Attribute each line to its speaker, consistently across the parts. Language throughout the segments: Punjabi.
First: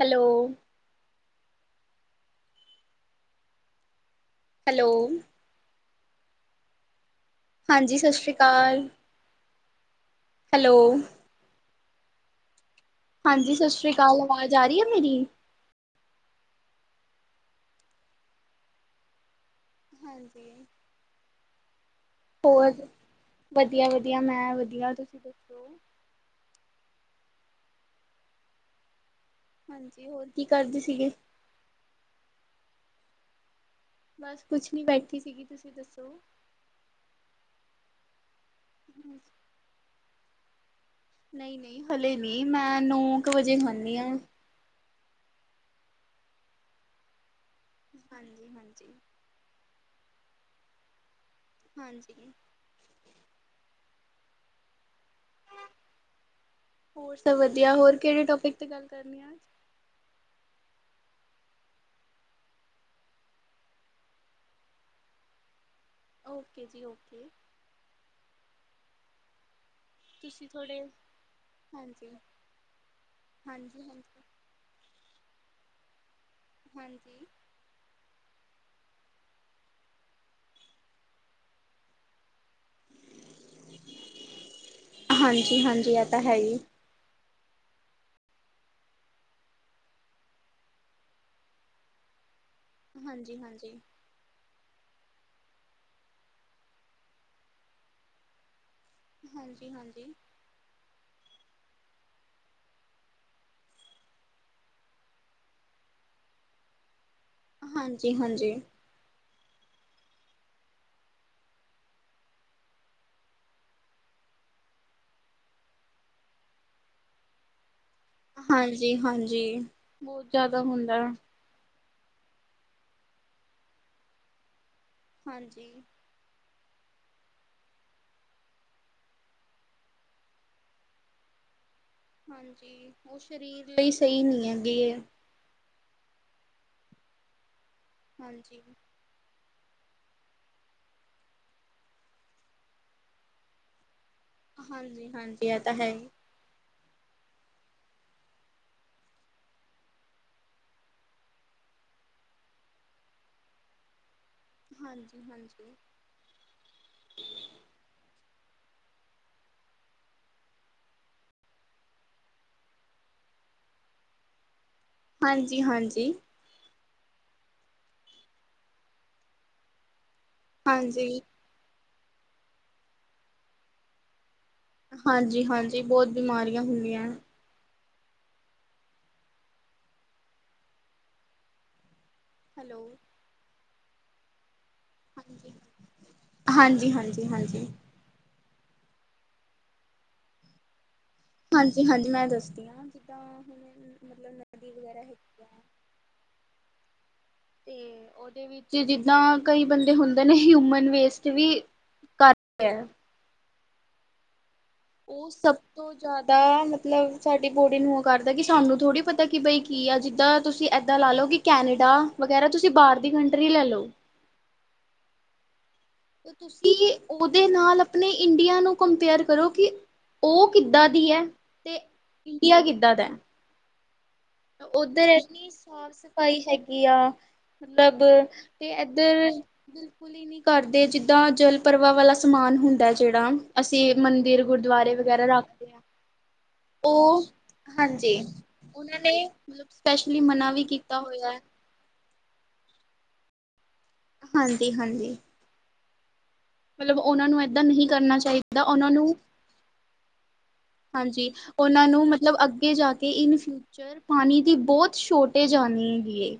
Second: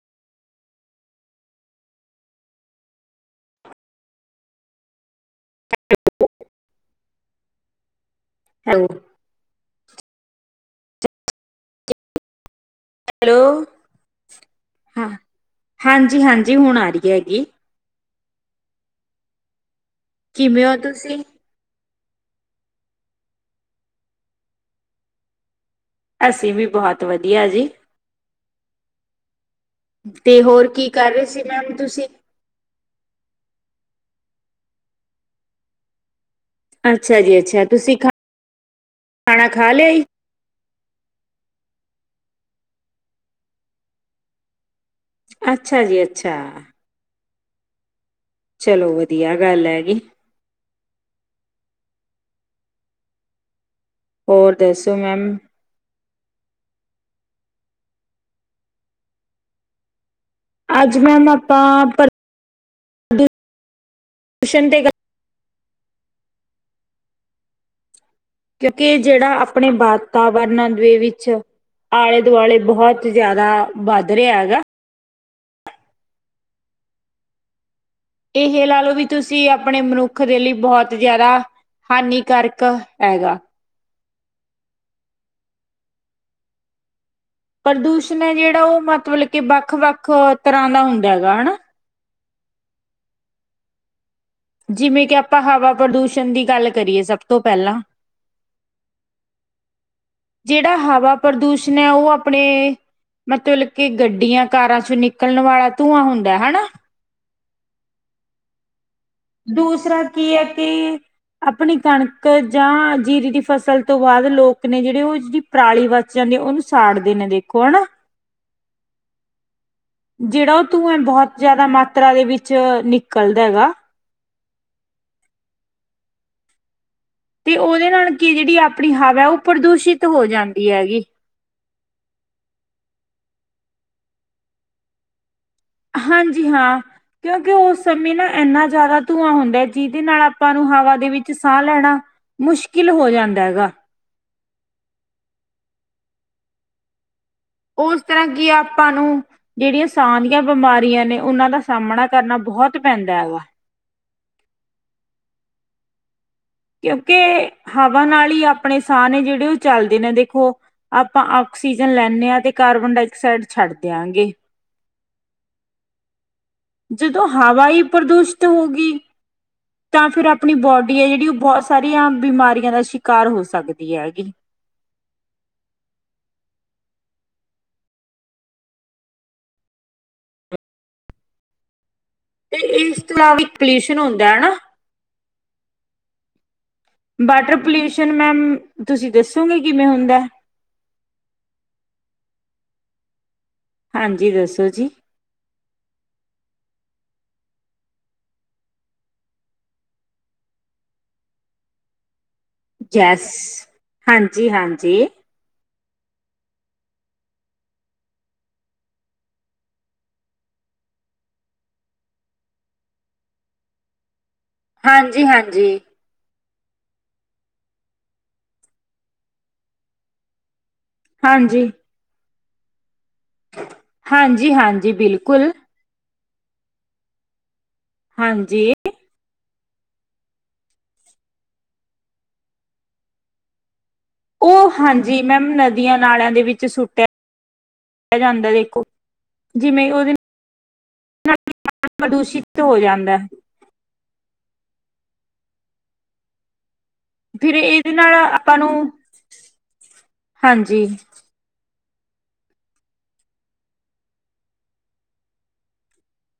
Speaker 1: Hello hello.
Speaker 2: [inaudible]
Speaker 1: ਹਾਂਜੀ ਸਸ ਸ੍ਰੀ
Speaker 2: ਹੈਲੋ
Speaker 1: ਕਾਲ। ਹੈਲੋ। ਹਾਂਜੀ
Speaker 2: ਹੈਲੋ
Speaker 1: ਸਸ ਸ੍ਰੀ ਕਾਲ, ਆਵਾਜ਼ ਆ ਰੀ ਐ ਮੇਰੀ?
Speaker 2: ਹਾਂਜੀ-ਹਾਂਜੀ ਹੁਣ ਆ ਰੀ ਹੇਗੀ।
Speaker 1: ਹਾਂਜੀ।
Speaker 2: ਕਿਵੇਂ ਓ ਤੁਸੀਂ?
Speaker 1: ਹੋਰ ਵਧੀਆ-ਵਧੀਆ ਮੈਂ ਵਧੀਆ ਤੁਸੀਂ ਦੱਸੋ?
Speaker 2: ਅਸੀਂ ਵੀ ਬੋਹਤ ਵਧੀਆ ਜੀ।
Speaker 1: ਹਾਂਜੀ
Speaker 2: ਤੇ ਹੋਰ
Speaker 1: ਕਰਦੇ
Speaker 2: ਕੀ
Speaker 1: ਸੀਗੇ?
Speaker 2: ਕਰ ਰੇ ਸੀ ਮੈਮ ਤੁਸੀਂ।
Speaker 1: ਬਸ ਕੁੱਛ ਨੀ ਬੈਠੀ ਸੀਗੀ, ਤੁਸੀਂ ਦੱਸੋ?
Speaker 2: ਅੱਛਾ ਜੀ ਅੱਛਾ ਤੁਸੀਂ ਖਾ ਖਾਣਾ ਖਾ ਲਿਆ ਈ।
Speaker 1: ਨਈ-ਨਈ ਹਲੇ ਨਹੀਂ ਮੈਂ ਨੌ ਕੁ ਵਜੇ ਖਾਨੀ ਆ।
Speaker 2: ਅੱਛਾ ਜੀ ਅੱਛਾ।
Speaker 1: ਹਾਂਜੀ
Speaker 2: ਚਲੋ
Speaker 1: ਹਾਂਜੀ
Speaker 2: ਵਧੀਆ ਗੱਲ ਹੈਗੀ।
Speaker 1: ਹਾਂਜੀ।
Speaker 2: ਔਰ ਦੱਸੋ ਮੈਮ।
Speaker 1: ਹੋਰ ਸਭ ਵਧੀਆ ਹੋਰ ਕਿਹੜੇ ਟੋਪਿਕ ਤੇ ਗੱਲ ਕਰਨੀ ਆ।
Speaker 2: ਅੱਜ ਮੈਮ ਆਪਾ [unintelligible]
Speaker 1: ਓਕੇ ਜੀ ਓਕੇ।
Speaker 2: ਕਿਉਂਕਿ ਜੇੜਾ ਆਪਣੇ ਬਾਦ ਤਾ
Speaker 1: ਤੁਸੀਂ
Speaker 2: ਵਰਨਨ
Speaker 1: ਥੋੜੇ
Speaker 2: ਦੇ ਵਿੱਚ
Speaker 1: ਹਾਂਜੀ
Speaker 2: ਆਲੇ ਦੁਆਲੇ ਬੋਹਤ ਜਾਦਾ
Speaker 1: ਹਾਂਜੀ
Speaker 2: ਵੱਧ
Speaker 1: ਹਾਂਜੀ।
Speaker 2: ਰਿਹਾ ਹੈਗਾ।
Speaker 1: ਹਾਂਜੀ।
Speaker 2: ਏਹੈ ਲਾ ਲੋ ਵੀ ਤੁਸੀਂ ਆਪਣੇ ਮਨੁੱਖ ਦੇ ਲੀ ਬੋਹਤ ਜਾਦਾ ਹਾਨੀ ਕਾਰਕ ਹੈਗਾ।
Speaker 1: ਹਾਂਜੀ-ਹਾਂਜੀ ਐ ਤਾਂ ਹੈ ਹੀ।
Speaker 2: ਪ੍ਰਦੂਸ਼ਣ ਏ ਜੇੜਾ ਉ ਮਤਲਬ ਕਿ ਵੱਖ-ਵੱਖ ਤਰ੍ਹਾਂ ਦਾ ਹੁੰਦੈ ਹੈਗਾ ਹਨਾ।
Speaker 1: ਹਾਂਜੀ-ਹਾਂਜੀ।
Speaker 2: ਜਿਵੇਂ ਕਿ ਆਪਾਂ ਹਵਾ ਪ੍ਰਦੂਸ਼ਣ ਦੀ ਗੱਲ ਕਰੀਏ ਸਭ ਤੋਂ ਪੈਲਾਂ
Speaker 1: ਹਾਂਜੀ-ਹਾਂਜੀ।
Speaker 2: ਜੇੜਾ ਹਵਾ ਪ੍ਰਦੂਸ਼ਣ ਏ ਉ ਆਪਣੇ ਮਤਲਬ ਕਿ ਗੱਡੀਆਂ ਕਾਰਾਂ ਚੋਂ ਨਿਕਲਣ ਵਾਲਾ ਧੂੰਆਂ ਹੁੰਦੈ ਹਨਾ।
Speaker 1: ਹਾਂਜੀ-ਹਾਂਜੀ।
Speaker 2: ਦੂਸਰਾ ਕੀ ਏ ਕਿ ਆਪਣੀ ਕਣਕ ਜਾਂ ਜੀਰੀ ਦੀ ਫਸਲ ਤੋਂ ਬਾਦ ਲੋਕ ਨੇ ਜੇੜੇ ਉ ਜਿਹੜੀ ਪਰਾਲੀ ਵੱਧ ਜਾਂਦੀ ਏ, ਉਨੂੰ ਸਾੜਦੇ ਨੇ ਦੇਖੋ ਹਨਾ।
Speaker 1: ਹਾਂਜੀ-ਹਾਂਜੀ। ਬਹੁਤ
Speaker 2: ਜੇੜਾ
Speaker 1: ਜ਼ਿਆਦਾ
Speaker 2: ਉ
Speaker 1: ਹੁੰਦਾ
Speaker 2: ਧੂੰਏ
Speaker 1: ਐ।
Speaker 2: ਬੋਤ ਜਾਦਾ ਮਾਤਰਾ ਦੇ ਵਿੱਚ ਨਿਕਲਦਾ ਹੈਗਾ।
Speaker 1: ਹਾਂਜੀ।
Speaker 2: ਤੇ ਉਦੇ ਨਾਲ ਕੀ ਜੇੜੀ ਆਪਣੀ ਹਵਾ ਉ ਪ੍ਰਦੂਸ਼ਿਤ ਹੋ ਜਾਂਦੀ ਹੈਗੀ।
Speaker 1: ਹਾਂਜੀ ਉ ਸਰੀਰ ਲਈ ਸਈ ਨੀ ਹੈਗੀ ਏ।
Speaker 2: ਹਾਂਜੀ ਹਾਂ ਕਿਉਂਕਿ ਉਸ ਸਮੇਂ ਨਾ
Speaker 1: ਹਾਂਜੀ,
Speaker 2: ਏਨਾ ਜਾਦਾ ਧੂਆਂ ਹੁੰਦਾ ਜਿਦੇ ਨਾਲ ਆਪਾਂ ਨੂੰ ਹਵਾ ਦੇ ਵਿੱਚ ਸਾਹ ਲੈਣਾ ਮੁਸ਼ਕਿਲ ਹੋ ਜਾਂਦਾ ਹੈਗਾ।
Speaker 1: ਹਾਂਜੀ-ਹਾਂਜੀ ਐ ਤਾਂ ਹੈ ਈ।
Speaker 2: ਉਸ ਤਰ੍ਹਾਂ ਕੀ ਆਪਾਂ ਨੂੰ ਜੈੜੀਆਂ ਸਾਹ ਦੀਆਂ ਬਿਮਾਰੀਆਂ ਨੇ ਉਨਾਂ ਦਾ ਸਾਹਮਣਾ ਕਰਨਾ ਬਹੁਤ ਪੈਂਦਾ ਵਾ।
Speaker 1: ਹਾਂਜੀ-ਹਾਂਜੀ।
Speaker 2: ਕਿਉਂਕਿ ਹਵਾ ਨਾਲ ਈ ਆਪਣੇ ਸਾਹ ਨੇ ਜੇੜੇ ਉ ਚੱਲਦੇ ਨੇ ਦੇਖੋ ਆਪਾਂ ਆਕਸੀਜਨ ਲੈਂਨੇ ਆਂ ਤੇ ਕਾਰਬਨ ਡਾਇਆਕਸਾਈਡ ਛੱਡ ਦਿਆਂਗੇ।
Speaker 1: ਹਾਂਜੀ-ਹਾਂਜੀ।
Speaker 2: ਜਦੋਂ ਹਵਾ ਈ ਪ੍ਰਦੂਸ਼ਿਤ ਹੋ ਗਈ, ਤਾਂ ਫਿਰ ਆਪ ਆਪਣੀ ਬੋਡੀ ਏ
Speaker 1: ਹਾਂਜੀ,
Speaker 2: ਜੇੜੀ ਉ ਬੋਤ ਸਾਰੀਆਂ ਬਿਮਾਰੀਆਂ ਦਾ ਸ਼ਿਕਾਰ ਹੋ ਸਕਦੀ ਐ ਹੈਗੀ।
Speaker 1: ਹਾਂਜੀ-ਹਾਂਜੀ ਬੋਤ ਬਿਮਾਰੀਆਂ ਹੁੰਦੀਐਂ।
Speaker 2: ਤੇ
Speaker 1: ਹੈਲੋ,
Speaker 2: ਇਸ ਤਲਾ ਇੱਕ ਪੋਲਿਊਸ਼ਨ ਹੁੰਦੈ ਏ ਨਾ।
Speaker 1: ਹਾਂਜੀ। ਹਾਂਜੀ-ਹਾਂਜੀ,
Speaker 2: ਵਾਟਰ
Speaker 1: ਹਾਂਜੀ,
Speaker 2: ਪੋਲਿਊਸ ਸ਼ਨ ਮੈਮ ਤੁਸੀਂ ਦੱਸੋਗੇ ਕਿਵੇਂ ਹੁੰਦੈ।
Speaker 1: ਹਾਂਜੀ-ਹਾਂਜੀ ਮੈਂ ਦੱਸਦੀ ਆਂ। ਜਿੱਦਾਂ
Speaker 2: ਹਾਂਜੀ
Speaker 1: ਮਤਲਬ
Speaker 2: ਦੱਸੋ
Speaker 1: ਨਦੀ
Speaker 2: ਜੀ।
Speaker 1: ਵਗੈਰਾ ਹੈਗੀ ਆ। ਤੇ ਉਦੇ ਵਿੱਚ ਜਿੱਦਾਂ ਕਈ ਬੰਦੇ ਹੁੰਦੇ ਨੇ ਹਿਊਮਨ ਵੇਸਟ ਵੀ ਕਰ ਰਿਹਾ
Speaker 2: ਜੈਸ ਹਾਂਜੀ-ਹਾਂਜੀ
Speaker 1: ਉ ਸਭ ਤੋਂ ਜਾਦਾ ਮਤਲਬ ਸਾਡੀ ਬੋਡੀ ਨੂੰ ਉ ਕਰਦਾ ਕਿ ਸਾਨੂੰ ਥੋੜ੍ਹੀ ਪਤਾ ਕਿ ਬਈ ਕੀ ਆ ਜਿੱਦਾਂ ਤੁਸੀਂ ਏਦਾਂ ਲਾ ਲੋ ਕਿ ਕੈਨੇਡਾ ਵਗੈਰਾ ਤੁਸੀਂ ਬਾਰ ਦੀ ਕੰਟਰੀ ਲੈ ਲੋ।
Speaker 2: ਹਾਂਜੀ-ਹਾਂਜੀ।
Speaker 1: ਤੁਸੀਂ ਉਦੇ ਨਾਲ ਆਪਣੇ ਇੰਡੀਆ ਨੂੰ ਕੰਪੇਅਰ ਕਰੋ ਕਿ ਉ ਕਿੱਦਾਂ ਦੀ ਐ
Speaker 2: ਹਾਂਜੀ
Speaker 1: ਤੇ ਇੰਡੀਆ ਕਿੱਦਾਂ ਦੈ।
Speaker 2: [inaudible] ਹਾਂਜੀ
Speaker 1: ਉੱਧਰ ਏਨੀ
Speaker 2: ਬਿਲਕੁਲ
Speaker 1: ਸਾਫ਼ ਸਫ਼ਾਈ ਹੈਗੀ ਆ ਮਤਲਬ
Speaker 2: ਹਾਂਜੀ
Speaker 1: ਤੇ ਧਰ ਬਿਲਕੁਲ ਈ ਨੀ ਕਰਦੇ, ਜਿੱਦਾਂ ਜਲ ਪਰਵਾ ਵਾਲਾ ਸਮਾਨ ਹੁੰਦਾ ਜੇੜਾ। ਅਸੀਂ ਮੰਦਿਰ,
Speaker 2: ਉਹ
Speaker 1: ਗੁਰਦੁਆਰੇ
Speaker 2: ਹਾਂਜੀ
Speaker 1: ਵਗੈਰਾ
Speaker 2: ਮੈਮ
Speaker 1: ਰੱਖਦੇ ਆਂ
Speaker 2: ਨਦੀਆਂ ਨਾਲਿਆਂ ਦੇ ਵਿੱਚ ਸੁੱਟਿਆ
Speaker 1: ਉ ਹਾਂਜੀ
Speaker 2: ਜਾਂਦਾ ਦੇਖੋ
Speaker 1: ਉਨਾਂ ਤੇ ਮਤਲਬ ਸਪੈਸ਼ਲੀ ਮਨਾ ਵੀ ਕੀਤਾ ਹੋਇਆ ਹੈ।
Speaker 2: ਪਾਨੀ ਪ੍ਰਦੂਸ਼ਿਤ ਹੋ ਜਾਂਦੈ।
Speaker 1: ਹਾਂਜੀ-ਹਾਂਜੀ। ਮਤਲਬ ਓਨਾਂ ਨੂੰ
Speaker 2: ਫਿਰ
Speaker 1: ਏਦਾਂ ਨਹੀਂ
Speaker 2: ਇਹਦੇ ਨਾਲ
Speaker 1: ਕਰਨਾ
Speaker 2: ਆਪਾਂ
Speaker 1: ਚਾਈਦਾ ਓਨਾਂ ਨੂੰ, ਹਾਂਜੀ ਓਨਾਂ ਨੂੰ ਮਤਲਬ ਅੱਗੇ ਜਾ ਕੇ ਇਨ ਫਿਊਚਰ ਪਾਨੀ ਦੀ ਬੋਤ ਸੋਟੇਜ ਆਨੀ ਹੈਗੀ ਏ।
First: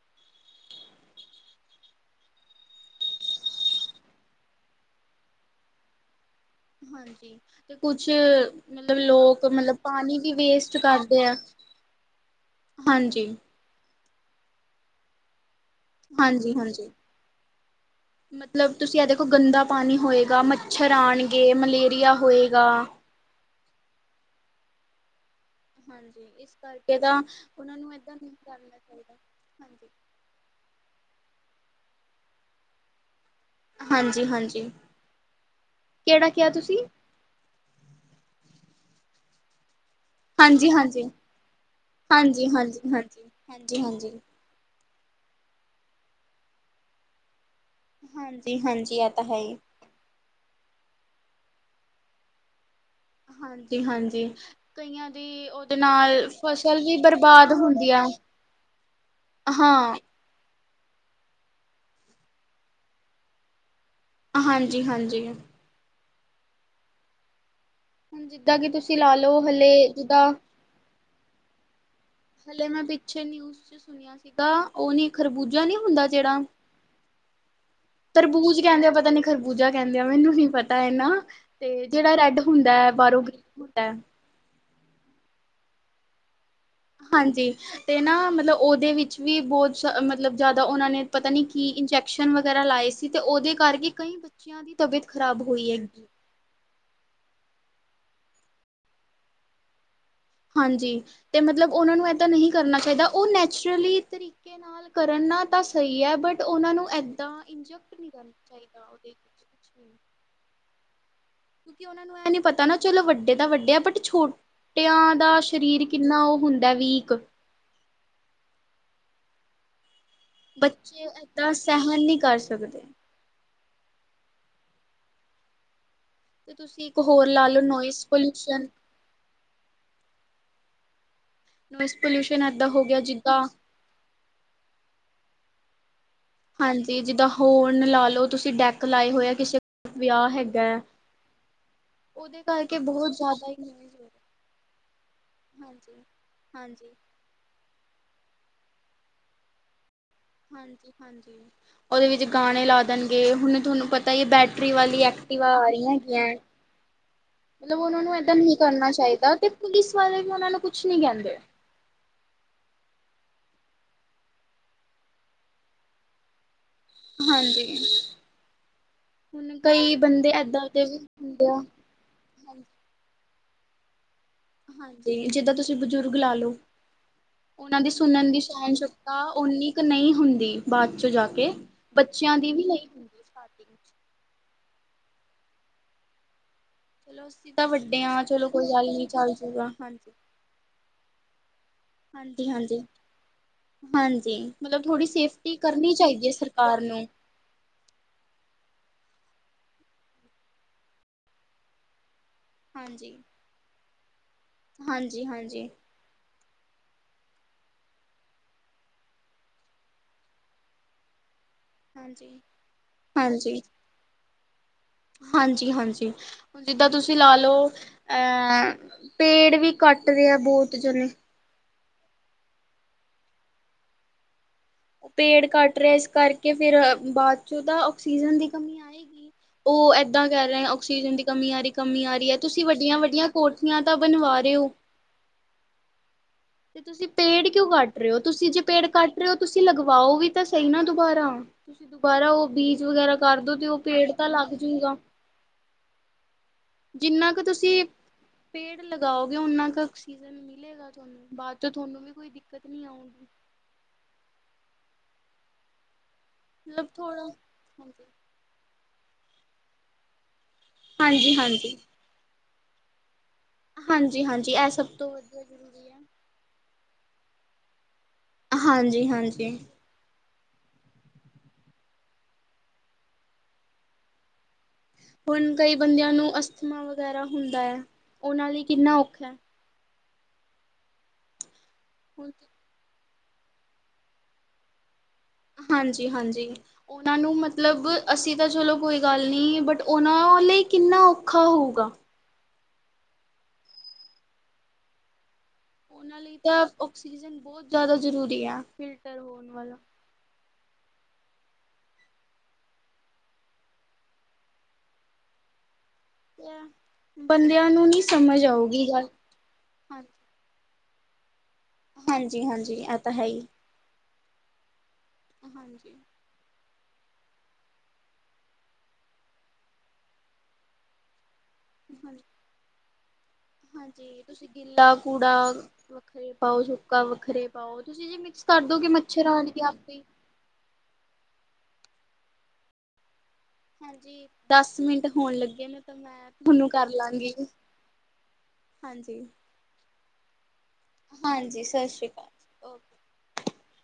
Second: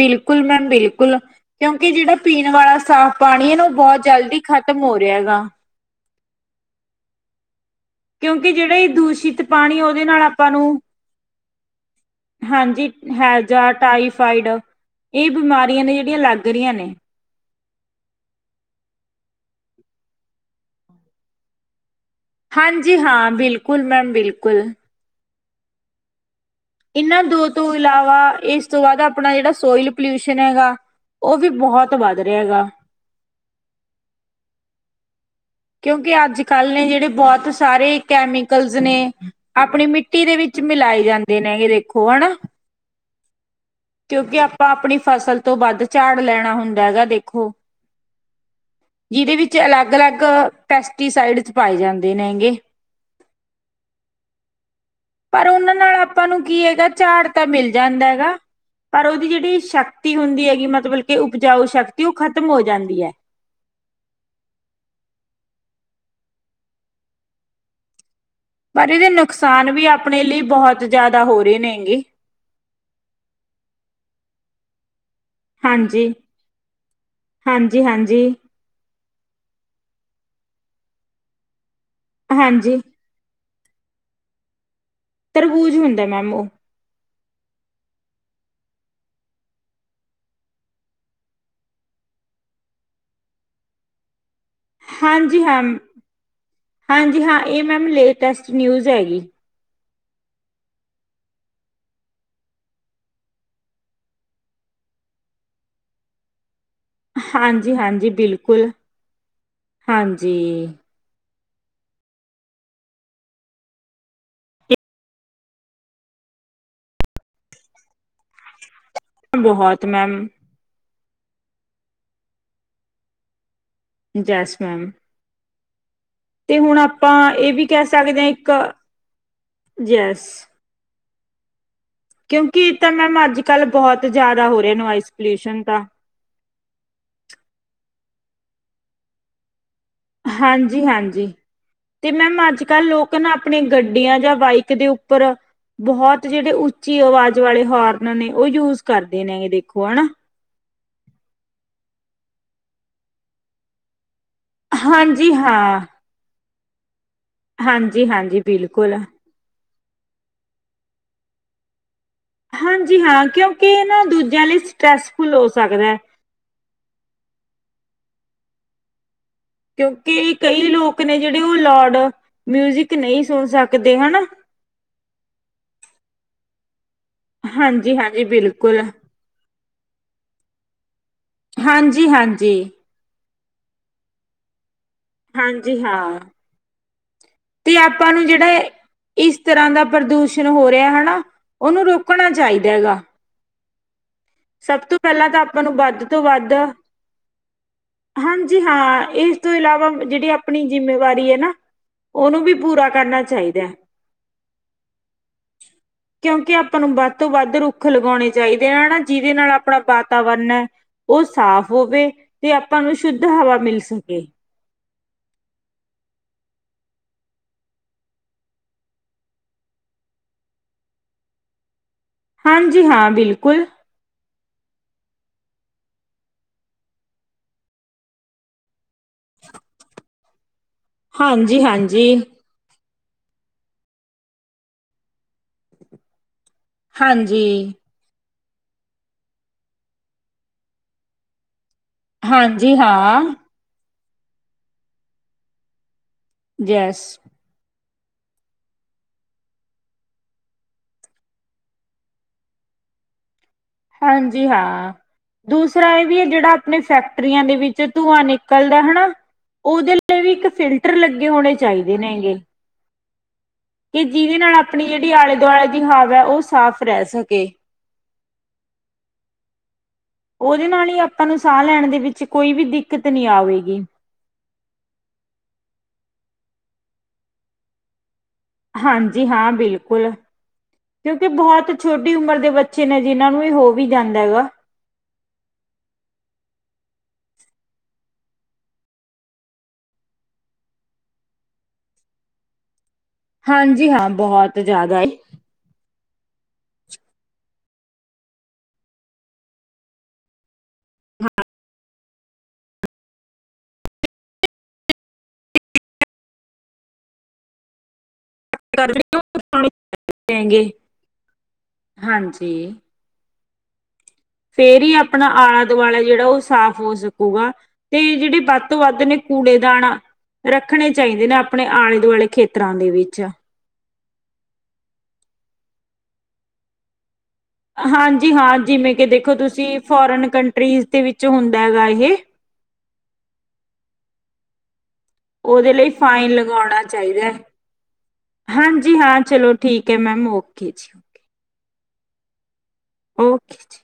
Speaker 2: ਬਿਲਕੁਲ ਮੈਮ ਬਿਲਕੁਲ। ਕਿਓਂਕਿ ਜੇੜਾ ਪੀਨ ਵਾਲਾ ਸਾਫ਼ ਪਾਨੀ ਐ ਨਾ ਓ ਬਹੁ ਜਲਦੀ ਖ਼ਤਮ ਹੋ ਰਿਆ ਗਾ।
Speaker 1: ਹਾਂਜੀ। ਤੇ ਕੁਛ
Speaker 2: ਕਿਉਂਕਿ ਜਿਹੜਾ ਇਹ
Speaker 1: ਮਤਲਬ
Speaker 2: ਦੂਸ਼ਿਤ
Speaker 1: ਲੋਕ ਮਤਲਬ
Speaker 2: ਪਾਣੀ ਉਹਦੇ
Speaker 1: ਪਾਨੀ
Speaker 2: ਨਾਲ
Speaker 1: ਵੀ
Speaker 2: ਆਪਾਂ ਨੂੰ
Speaker 1: ਵੇਸਟ ਕਰਦੇ ਆ।
Speaker 2: ਹਾਂਜੀ ਹੈਜ਼ਾ, ਟਾਈਫਾਈਡ, ਏ ਬਮਾਰੀਆਂ ਨੇ ਜੇੜੀਆਂ ਲੱਗ
Speaker 1: ਹਾਂਜੀ
Speaker 2: ਰੀਆਂ
Speaker 1: ਹਾਂਜੀ
Speaker 2: ਨੇ।
Speaker 1: ਮਤਲਬ ਤੁਸੀਂ ਐ ਦੇਖੋ ਗੰਦਾ ਪਾਨੀ ਹੋਏਗਾ ਮੱਛਰ ਆਨਗੇ ਮਲੇਰੀਆ ਹੋਏਗਾ
Speaker 2: ਹਾਂਜੀ ਹਾਂ ਬਿਲਕੁਲ ਮੈਮ ਬਿਲਕੁਲ।
Speaker 1: ਹਾਂਜੀ ਇਸ ਕਰਕੇ ਤਾਂ
Speaker 2: ਏਨਾਂ ਦੋ ਤੋਂ
Speaker 1: ਉਹਨਾਂ ਨੂੰ ਏਦਾਂ
Speaker 2: ਇਲਾਵਾ
Speaker 1: ਨਹੀਂ
Speaker 2: ਏਸ
Speaker 1: ਕਰਨਾ
Speaker 2: ਤੋਂ ਬਾਦ
Speaker 1: ਚਾਹੀਦਾ
Speaker 2: ਆਪਨਾ ਜੇੜਾ
Speaker 1: ਹਾਂਜੀ
Speaker 2: ਸੋਇਲ ਪੋਲਿਊਸ਼ਨ ਹੈਗਾ ਓ ਵੀ ਬਹੋਤ ਵੱਦ ਰਿਆ ਗਾ।
Speaker 1: ਹਾਂਜੀ-ਹਾਂਜੀ।
Speaker 2: ਕਿਓਂਕਿ ਅੱਜ-ਕੱਲ ਨੇ ਜੇੜੇ ਬੋਤ ਸਾਰੇ ਕੈਮੀਕਲਜ਼ ਨੇ ਆਪਨੀ ਮਿੱਟੀ ਮਿੱਟੀ ਦੇ ਵਿੱਚ ਮਿਲਾਏ ਜਾਂਦੇ ਨੇ ਗੇ ਦੇਖੋ ਹਨਾ।
Speaker 1: ਹਾਂਜੀ-ਹਾਂਜੀ। ਹਾਂਜੀ-ਹਾਂਜੀ।
Speaker 2: ਕਿਓਂਕਿ ਆਪਾਂ ਆਪਨੀ ਫਸਲ ਤੋਂ ਵੱਧ ਝਾੜ ਲੈਨਾ ਹੁੰਦਾ ਹੈਗਾ ਦੇਖੋ
Speaker 1: ਹਾਂਜੀ-ਹਾਂਜੀ।
Speaker 2: ਜਿਦੇ ਵਿੱਚ ਅਲੱਗ-ਅਲੱਗ ਪੈਸਟੀਸਾਈਡਜ਼ ਪਾਏ ਜਾਂਦੇ ਨੇ ਗੇ।
Speaker 1: ਹਾਂਜੀ-ਹਾਂਜੀ, ਕਈਆਂ
Speaker 2: ਪਰ
Speaker 1: ਦੀ
Speaker 2: ਓਨਾਂ
Speaker 1: ਉਹਦੇ
Speaker 2: ਨਾਲ ਆਪਾਂ ਨੂੰ ਕੀ
Speaker 1: ਫਸਲ
Speaker 2: ਹੈਗਾ
Speaker 1: ਵੀ
Speaker 2: ਝਾੜ ਤਾਂ
Speaker 1: ਬਰਬਾਦ
Speaker 2: ਮਿਲ
Speaker 1: ਹੁੰਦੀ ਆ
Speaker 2: ਜਾਂਦਾ ਐ ਗਾ ਪਰ ਓਦੀ ਜੇੜੀ
Speaker 1: ਹਾਂ
Speaker 2: ਸ਼ਕਤੀ ਹੁੰਦੀ ਹੈਗੀ ਮਤਲਬ ਕੇ ਉਪਜਾਊ ਸ਼ਕਤੀ ਓ ਖ਼ਤਮ ਹੋ ਜਾਂਦੀ ਐ।
Speaker 1: ਹਾਂਜੀ-ਹਾਂਜੀ। ਹੁਨ ਜਿੱਦਾਂ ਕੀ ਤੁਸੀਂ ਲਾ ਲੋ ਹਲੇ ਜਿੱਦਾਂ
Speaker 2: ਜਾਦਾ ਹੋ ਰਏ ਨੇ ਗੇ।
Speaker 1: ਹਲੇ ਮੈਂ ਪਿੱਛੇ ਨਿਊਜ਼ ਚ ਸੁਨੇਆ ਸੀ ਸੀਗਾ ਓ ਨੀ ਖਰਬੂਜਾ ਨੀ ਹੁੰਦਾ
Speaker 2: ਹਾਂਜੀ
Speaker 1: ਜੇੜਾ
Speaker 2: ਹਾਂਜੀ ਹਾਂਜੀ
Speaker 1: ਤਰਬੂਜ ਕੈਂਦੇ ਪਤਾ ਨੀ ਖਰਬੂਜਾ ਕੈਂਦੇ ਆ ਮੈਨੂੰ ਨੀ ਪਤਾ ਏਨਾ, ਤੇ ਜੇੜਾ ਰੈੱਡ ਹੁੰਦਾ
Speaker 2: ਹਾਂਜੀ
Speaker 1: ਐ ਬਾਹਰੋ ਗ੍ਰੀਨ ਜਾ ਹੁੰਦੈ
Speaker 2: ਤਰਬੂਜ ਹੁੰਦਾ ਮੈਮ ਓ।
Speaker 1: ਹਾਂਜੀ। ਤੇ ਨਾ ਮਤਲਬ ਓਦੇ ਵਿੱਚ ਵੀ ਬੋਤ ਸ ਮਤਲਬ ਜਾਦਾ ਓਨਾ ਨੇ ਪਤਾ ਨੀ ਕੀ ਇੰਜ਼ੈ ਕਸ਼ਨ ਵਗੈਰਾ ਲਾਏ ਸੀ ਤੇ ਓਦੇ ਕਰਕੇ ਕਈ ਬੱਚੇ
Speaker 2: ਹਾਂਜੀ ਹਾਂ, ਹਾਂਜੀ ਹਾਂ ਏ ਮੈਮ ਲੇਟੈਸਟ ਨਿਊਜ਼ ਐ ਗੀ।
Speaker 1: ਹਾਂਜੀ ਤੇ ਮਤਲਬ ਓਨਾਂ ਨੂੰ ਐਦਾਂ ਨਹੀਂ ਕਰਨਾ ਚਾਈਦਾ ਓ ਨੈਚੁਰਲੀ ਤਰੀਕੇ ਨਾਲ ਕਰਨ ਨਾ ਤਾਂ ਸਈ ਐ ਬਟ ਓਨਾਂ ਨੂੰ ਐਦਾਂ
Speaker 2: ਹਾਂਜੀ
Speaker 1: ਇੰਜੈਕਟ
Speaker 2: ਹਾਂਜੀ
Speaker 1: ਨਈਂ ਕਰਨਾ
Speaker 2: ਬਿਲਕੁਲ
Speaker 1: ਚਾਈਦਾ ਓਦੇ
Speaker 2: ਹਾਂਜੀ।
Speaker 1: ਕੇ ਓਨਾਂ ਨੂੰ ਐਂ ਨੀ ਪਤਾ ਨਾ ਚਲੋ ਵੱਡੇ ਤਾਂ ਵੱਡੇ ਆ ਬਟ ਛੋ ਟਿਆਂ ਦਾ ਸਰੀਰ ਕਿੰਨਾ ਓ ਹੁੰਦਾ ਵੀਕ।
Speaker 2: ਬਹੋਤ ਮੈਮ
Speaker 1: ਬੱਚੇ ਐਦਾਂ ਸਹੈਨ ਨੀ ਕਰ ਸਕਦੇ।
Speaker 2: Yes ma'am. ਤੇ ਹੁਣ
Speaker 1: ਤੁਸੀਂ ਇੱਕ ਹੋਰ
Speaker 2: ਆਪਾਂ
Speaker 1: ਲਾ
Speaker 2: ਏ
Speaker 1: ਲਓ
Speaker 2: ਵੀ ਕੈ
Speaker 1: ਨੋਇਸ
Speaker 2: ਸਕਦੇ ਆਂ ਇੱਕ,
Speaker 1: ਪੋਲਿਊਸ਼ਨ
Speaker 2: ਯੇਸ।
Speaker 1: ਮਿਸ ਪਲੀ
Speaker 2: ਕਿਉਂਕਿ ਏ ਤਾਂ ਮੈਮ ਅੱਜ-ਕਲ ਬਹੁਤ ਜ਼ਿਆਦਾ ਹੋ ਰੇ ਨੋਆਇਸ ਪੋਲਿਊਸ਼ਨ ਤਾਂ।
Speaker 1: ਹਾਂਜੀ ਜਿੱਦਾਂ ਹੋਰਨ ਲਾ ਲੋ ਤੁਸੀਂ ਡੈਕ ਲਾਏ ਹੋਏ ਆ ਕਿਸੇ ਵਿਆਹ ਹੈਗਾ
Speaker 2: ਹਾਂਜੀ ਹਾਂਜੀ। ਤੇ ਮੈਮ
Speaker 1: ਉਹਦੇ ਕਰਕੇ
Speaker 2: ਅੱਜ-ਕਲ ਲੋਕ
Speaker 1: ਬਹੁਤ
Speaker 2: ਨਾਂ
Speaker 1: ਜ਼ਿਆਦਾ ਹੀ
Speaker 2: ਆਪਣੇ
Speaker 1: ਨੋਇਜ਼ ਹੋ
Speaker 2: ਗੱਡੀਆਂ ਜਾਂ ਬਾਈਕ ਦੇ ਉੱਪਰ
Speaker 1: ਹਾਂਜੀ,
Speaker 2: ਬੋਹਤ ਜੇੜੇ
Speaker 1: ਹਾਂਜੀ,
Speaker 2: ਉੱਚੀ ਆਵਾਜ਼ ਵਾਲੇ ਹੋਰਨ ਨੇ ਓ ਯੂਜ਼ ਕਰਦੇ ਨੇਗੇ ਦੇਖੋ ਹਨਾਂ।
Speaker 1: ਹਾਂਜੀ ਹਾਂਜੀ, ਓਦੇ ਵਿੱਚ ਗਾਣੇ ਲਾ ਦੇਣਗੇ ਹੁਣ ਤੁਹਨੂੰ ਪਤਾ ਈ ਬੈਟ ਰੀ ਵਾਲੀ
Speaker 2: ਹਾਂਜੀ
Speaker 1: ਐਕਟਿਵਾ ਆ
Speaker 2: ਹਾਂ
Speaker 1: ਰੀਆਂ ਹੈਗੀਆਂ। ਮਤਲਬ ਉਹਨਾਂ
Speaker 2: ਹਾਂਜੀ
Speaker 1: ਨੂੰ ਏਦਾਂ
Speaker 2: ਹਾਂਜੀ
Speaker 1: ਨੀਂ ਕਰਨਾ
Speaker 2: ਬਿਲਕੁਲ
Speaker 1: ਚਾਈਦਾ ਤੇ ਪੁਲਿਸ ਵਾਲੇ ਵੀ ਓਨਾਂ ਨੂੰ ਕੁਛ ਨੀਂ ਕੈਂਦੇ।
Speaker 2: ਹਾਂਜੀ ਹਾਂ, ਕਿਉਂਕਿ ਏ ਨਾਂ ਦੂਜਿਆਂ ਲਈ ਸਟਰੈੱਸਫੁਲ ਹੋ ਸਕਦਾ।
Speaker 1: ਹਾਂਜੀ। ਹੁਣ ਕਈ ਬੰਦੇ
Speaker 2: ਕਿਉਂਕਿ ਕਈ
Speaker 1: ਏਦਾਂ ਦੇ ਵੀ
Speaker 2: ਲੋਕ ਨੇ ਜੇੜੇ
Speaker 1: ਹੁੰਦੇ
Speaker 2: ਓ
Speaker 1: ਆ।
Speaker 2: ਲੋਡ ਮਿਊਜਿਕ ਨਈਂ ਸੁਣ ਸਕਦੇ। ਹਨਾਂ?
Speaker 1: ਹਾਂਜੀ, ਜਿੱਦਾਂ ਤੁਸੀਂ ਬਜ਼ੁਰਗ ਲਾ ਲੋ, ਓਨਾਂ ਦੀ
Speaker 2: ਹਾਂਜੀ-ਹਾਂਜੀ
Speaker 1: ਸੁਣਨ ਦੀ ਸਾਨ
Speaker 2: ਬਿਲਕੁਲ
Speaker 1: ਸ਼ਕਤੀ ਤਾਂ ਓਨੀ ਕ ਨਈਂ ਹੁੰਦੀ ਬਾਅਦ ਚੋਂ ਜਾ ਕੇ। ਬੱਚਿਆਂ ਦੀ
Speaker 2: ਹਾਂਜੀ-ਹਾਂਜੀ।
Speaker 1: ਵੀ ਨਈਂ [inaudible]
Speaker 2: ਹਾਂਜੀ, ਹਾਂ।
Speaker 1: [unintelligible]
Speaker 2: ਤੇ ਆਪਾਂ
Speaker 1: ਹਾਂ
Speaker 2: ਨੂੰ ਜੇੜਾ
Speaker 1: ਚਲੋ
Speaker 2: ਏ
Speaker 1: ਕੋਈ ਗੱਲ ਨੀ ਚੱਲ
Speaker 2: ਇਸ
Speaker 1: ਜੂਗਾ
Speaker 2: ਤਰ੍ਹਾਂ ਦਾ
Speaker 1: ਹਾਂਜੀ,
Speaker 2: ਪ੍ਰਦੂਸ਼ਣ ਹੋ ਰਿਆ, ਹਨਾਂ। ਓਨੂੰ ਰੋਕਣਾ
Speaker 1: ਹਾਂਜੀ,
Speaker 2: ਚਾਈਦਾ
Speaker 1: ਹਾਂਜੀ।
Speaker 2: ਹੈਗਾ।
Speaker 1: ਹਾਂਜੀ,
Speaker 2: ਸਭ
Speaker 1: ਮਤਲਬ
Speaker 2: ਤੋਂ
Speaker 1: ਥੋੜ੍ਹੀ
Speaker 2: ਪਹਿਲਾਂ ਤਾਂ
Speaker 1: ਸੇਫਟੀ
Speaker 2: ਆਪਾਂ ਨੂੰ
Speaker 1: ਕਰਨੀ
Speaker 2: ਵੱਧ ਤੋਂ
Speaker 1: ਚਾਈਦੀਏ
Speaker 2: ਵੱਧ
Speaker 1: ਸਰਕਾਰ ਨੂੰ।
Speaker 2: ਹਾਂਜੀ ਹਾਂ, ਇਸ ਤੋਂ ਇਲਾਵਾ ਜੇੜੀ ਆਪਣੀ ਜਿੰਮੇਵਾਰੀ ਐ ਨਾਂ ਓਨੂੰ ਵੀ ਪੂਰਾ
Speaker 1: ਹਾਂਜੀ।
Speaker 2: ਕਰਨਾ ਚਾਈਦੈ।
Speaker 1: ਹਾਂਜੀ ਹਾਂਜੀ
Speaker 2: ਕਿਉਂਕਿ ਆਪਾਂ ਨੂੰ ਵੱਧ ਤੋਂ ਵੱਧ ਰੁੱਖ ਲਗਾਉਣੇ ਚਾਈਦੇ ਆ ਨਾਂ ਜਿਦੇ ਨਾਲ ਆਪਣਾ ਵਾਤਾਵਰਨ ਓ ਸਾਫ਼ ਹੋਵੇ
Speaker 1: ਹਾਂਜੀ
Speaker 2: ਤੇ ਆਪਾਂ ਨੂੰ ਸ਼ੁੱਧ ਹਵਾ
Speaker 1: ਹਾਂਜੀ
Speaker 2: ਮਿਲ ਸਕੇ।
Speaker 1: ਹਾਂਜੀ ਹਾਂਜੀ। ਹੁਣ ਜਿੱਦਾਂ ਤੁਸੀਂ ਲਾ ਲੋ, ਅਹ ਪੇੜ ਵੀ ਕੱਟ ਰੇ ਆ ਬੋਤ ਜਣੇ।
Speaker 2: ਹਾਂਜੀ ਹਾਂ, ਬਿਲਕੁਲ।
Speaker 1: ਪੇੜ ਕੱਟ ਰੇ ਇਸ ਕਰਕੇ ਫਿਰ ਬਾਅਦ ਚੋਂ ਤਾਂ ਆਕਸੀਜਨ ਦੀ ਕਮੀ ਆ ਓ ਏਦਾਂ ਕੈ ਰਏਂ ਆਕਸੀਜਨ ਦੀ ਕਮੀ
Speaker 2: ਹਾਂਜੀ
Speaker 1: ਆਰੀ,
Speaker 2: ਹਾਂਜੀ
Speaker 1: ਕਮੀ ਆ ਰੀ ਐ। ਤੁਸੀਂ ਵੱਡੀਆਂ-ਵੱਡੀਆਂ ਕੋਠੀਆਂ ਤਾਂ ਬਣਵਾ ਰੇ ਓ ਤੇ ਤੁਸੀਂ
Speaker 2: ਹਾਂਜੀ
Speaker 1: ਪੇੜ ਕਿਉਂ ਕੱਟ ਰੇ ਓ, ਤੁਸੀਂ ਜੇ ਪੇੜ ਕੱਟ ਰੇ ਓ ਤੁਸੀਂ ਲਗਵਾਓ ਵੀ ਤਾਂ ਸਈ ਨਾਂ ਦੁਬਾਰਾ। ਤੁਸੀਂ ਦੁਬਾਰਾ ਓ
Speaker 2: ਹਾਂਜੀ
Speaker 1: ਬੀਜ ਵਗੈਰਾ
Speaker 2: ਹਾਂ
Speaker 1: ਕਰਦੋ ਤੇ ਓ ਪੇੜ ਤਾਂ ਲੱਗ ਜੁਗਾ।
Speaker 2: ਯੈਸ
Speaker 1: ਜਿੰਨਾ ਕ ਤੁਸੀਂ, ਪੇੜ ਲਗਾਓਗੇ ਓਨਾਂ ਕ ਓਕਸੀਜ਼ਨ ਮਿਲੇਗਾ ਤੁਆਨੂੰ। ਬਾਦ ਚ ਤੁਹਾਨੂੰ ਵੀ ਕੋਈ ਦਿੱਕਤ ਨੀਂ ਆਊਗੀ।
Speaker 2: ਹਾਂਜੀ ਹਾਂ, ਦੂਸਰਾ ਏ ਵੀ ਏ ਜੇੜਾ ਆਪਣੇ
Speaker 1: ਮਤਲਬ ਥੋੜਾ
Speaker 2: ਫੈਕਟਰੀਆਂ ਦੇ ਵਿੱਚ ਧੂੰਆਂ ਨਿ ਨਿਕਲਦਾ ਹਨਾਂ। ਓਦੇ ਲਈ ਵੀ ਇੱਕ ਫਿਲਟਰ ਲੱਗੇ ਹੋਣੇ
Speaker 1: ਹਾਂਜੀ-ਹਾਂਜੀ,
Speaker 2: ਚਾਈਦੇ ਨੇ ਹੈਂਗੇ। ਕਿ ਜਿਦੇ
Speaker 1: ਹਾਂਜੀ-ਹਾਂਜੀ
Speaker 2: ਨਾਲ
Speaker 1: ਇਹ
Speaker 2: ਅਪਣੀ
Speaker 1: ਸਭ
Speaker 2: ਜੇੜੀ
Speaker 1: ਤੋਂ ਵਧੀਆ
Speaker 2: ਆਲੇ-ਦੁਆਲੇ ਦੀ
Speaker 1: ਜ਼ਰੂਰੀ ਹੈ।
Speaker 2: ਹਵਾ ਓ ਸਾਫ਼ ਰੈ ਸਕੇ।
Speaker 1: ਹਾਂਜੀ, ਹਾਂਜੀ।
Speaker 2: ਓਦੇ ਨਾਲ ਈ ਆਪਾਂ ਨੂੰ ਸਾ ਲੈਣ ਦੇ ਵਿੱਚ ਕੋਈ ਵੀ ਦਿੱਕਤ ਨੀਂ ਆਵੇਗੀ।
Speaker 1: ਹੁਣ ਕਈ ਬੰਦਿਆਂ ਨੂੰ ਅਸਥਮਾ ਵਗੈਰਾ ਹੁੰਦਾ ਐ, ਓਨਾਂ ਲਈ ਕਿੰਨਾ
Speaker 2: ਹਾਂਜੀ
Speaker 1: ਔਖਾ ਹੈ
Speaker 2: ਹਾਂ, ਬਿਲਕੁਲ। ਕਿਉਂਕਿ ਬੋਹਤ ਛੋਟੀ
Speaker 1: ਹੁਣ
Speaker 2: ਉਮਰ ਦੇ ਬਚ ਬੱਚੇ ਨੇ ਜਿਨਾਂ ਨੂੰ ਏ ਹੋ ਵੀ ਜਾਂਦੈ ਹੈਗਾ।
Speaker 1: ਹਾਂਜੀ, ਹਾਂਜੀ। ਓਨਾਂ ਨੂੰ ਮਤਲਬ, ਅਸੀਂ ਤਾਂ ਚਲੋ ਕੋਈ ਗੱਲ ਨੀ ਬਟ ਓਨਾਂ ਲਈ ਕਿੰਨਾ ਔਖਾ ਹੋਊਗਾ।
Speaker 2: ਹਾਂਜੀ ਹਾਂ, ਬੋਹਤ ਜਾਦਾ ਏ।
Speaker 1: ਓਨਾਂ ਲਈ ਤਾਂ ਓਕਸੀਜ਼ਨ ਬੋਤ ਜਾਦਾ ਜ਼ਰੂਰੀ ਆ ਫਿਲਟਰ ਹੋਣ ਵਾਲਾ।
Speaker 2: ਹਾਂ
Speaker 1: ਏਆ ਬੰਦੇਆਂ ਨੂੰ ਨੀ ਸਮਜ ਆਊ
Speaker 2: [unintelligible]
Speaker 1: ਹਾਂਜੀ- ਹਾਂਜੀ ਐ ਤਾਂ ਹੈ ਈ।
Speaker 2: ਫੇਰ ਈ ਪਣਾ
Speaker 1: ਹਾਂਜੀ।
Speaker 2: ਆਲਾ-ਦੁਆਲਾ ਜੇੜਾ ਓ ਸਾਫ਼ ਹੋ ਸਕੂਗਾ, ਤੇ ਜੇੜੇ ਬਦ ਤੋਂ ਬੱਦ ਨੇ ਕੂੜੇ ਦਾਨ ਆ ਰੱਖਣੇ ਚਾਈਦੇ ਨੇ ਆਪ ਅਪਣੇ
Speaker 1: ਹਾਂਜੀ
Speaker 2: ਆਲੇ-ਦੁਆਲੇ ਖੇਤਰਾਂ ਦੇ ਵਿੱਚ।
Speaker 1: ਹਾਂਜੀ ਤੁਸੀਂ ਗਿੱਲਾ ਕੂੜਾ ਵਖਰੀ ਪਾਓ, ਸੁਕਾ ਵੱਖਰੀ
Speaker 2: ਹਾਂਜੀ ਹਾਂ, ਜਿਵੇਂ ਕਿ ਦੇਖੋ ਤੁਸੀਂ
Speaker 1: ਆਪੇ ਹੀ।
Speaker 2: ਫੋਰਨ ਕੰਟਰੀਜ਼ ਦੇ ਵਿੱਚ ਹੁੰਦਾ ਹੈਗਾ ਏਹੇ।
Speaker 1: ਹਾਂਜੀ, ਦਸ ਮਿੰਟ ਹੋਣ ਲੱਗੇ
Speaker 2: ਉਹਦੇ
Speaker 1: ਨੇ
Speaker 2: ਲਈ
Speaker 1: ਤਾਂ ਮੈਂ
Speaker 2: ਫਾਈਨ
Speaker 1: ਥੋਨੂੰ
Speaker 2: ਲਗਾਉਣਾ ਚਾਹੀਦਾ ਹੈ।
Speaker 1: ਕਰਲਾਂਗੀ।
Speaker 2: ਹਾਂਜੀ ਹਾਂ, ਚਲੋ ਠੀਕ ਐ ਮੈਮ, ਓਕੇ ਜੀ।
Speaker 1: ਹਾਂਜੀ, ਸਸ਼੍ਰੀ ਕਾਲ।
Speaker 2: ਓਕੇ।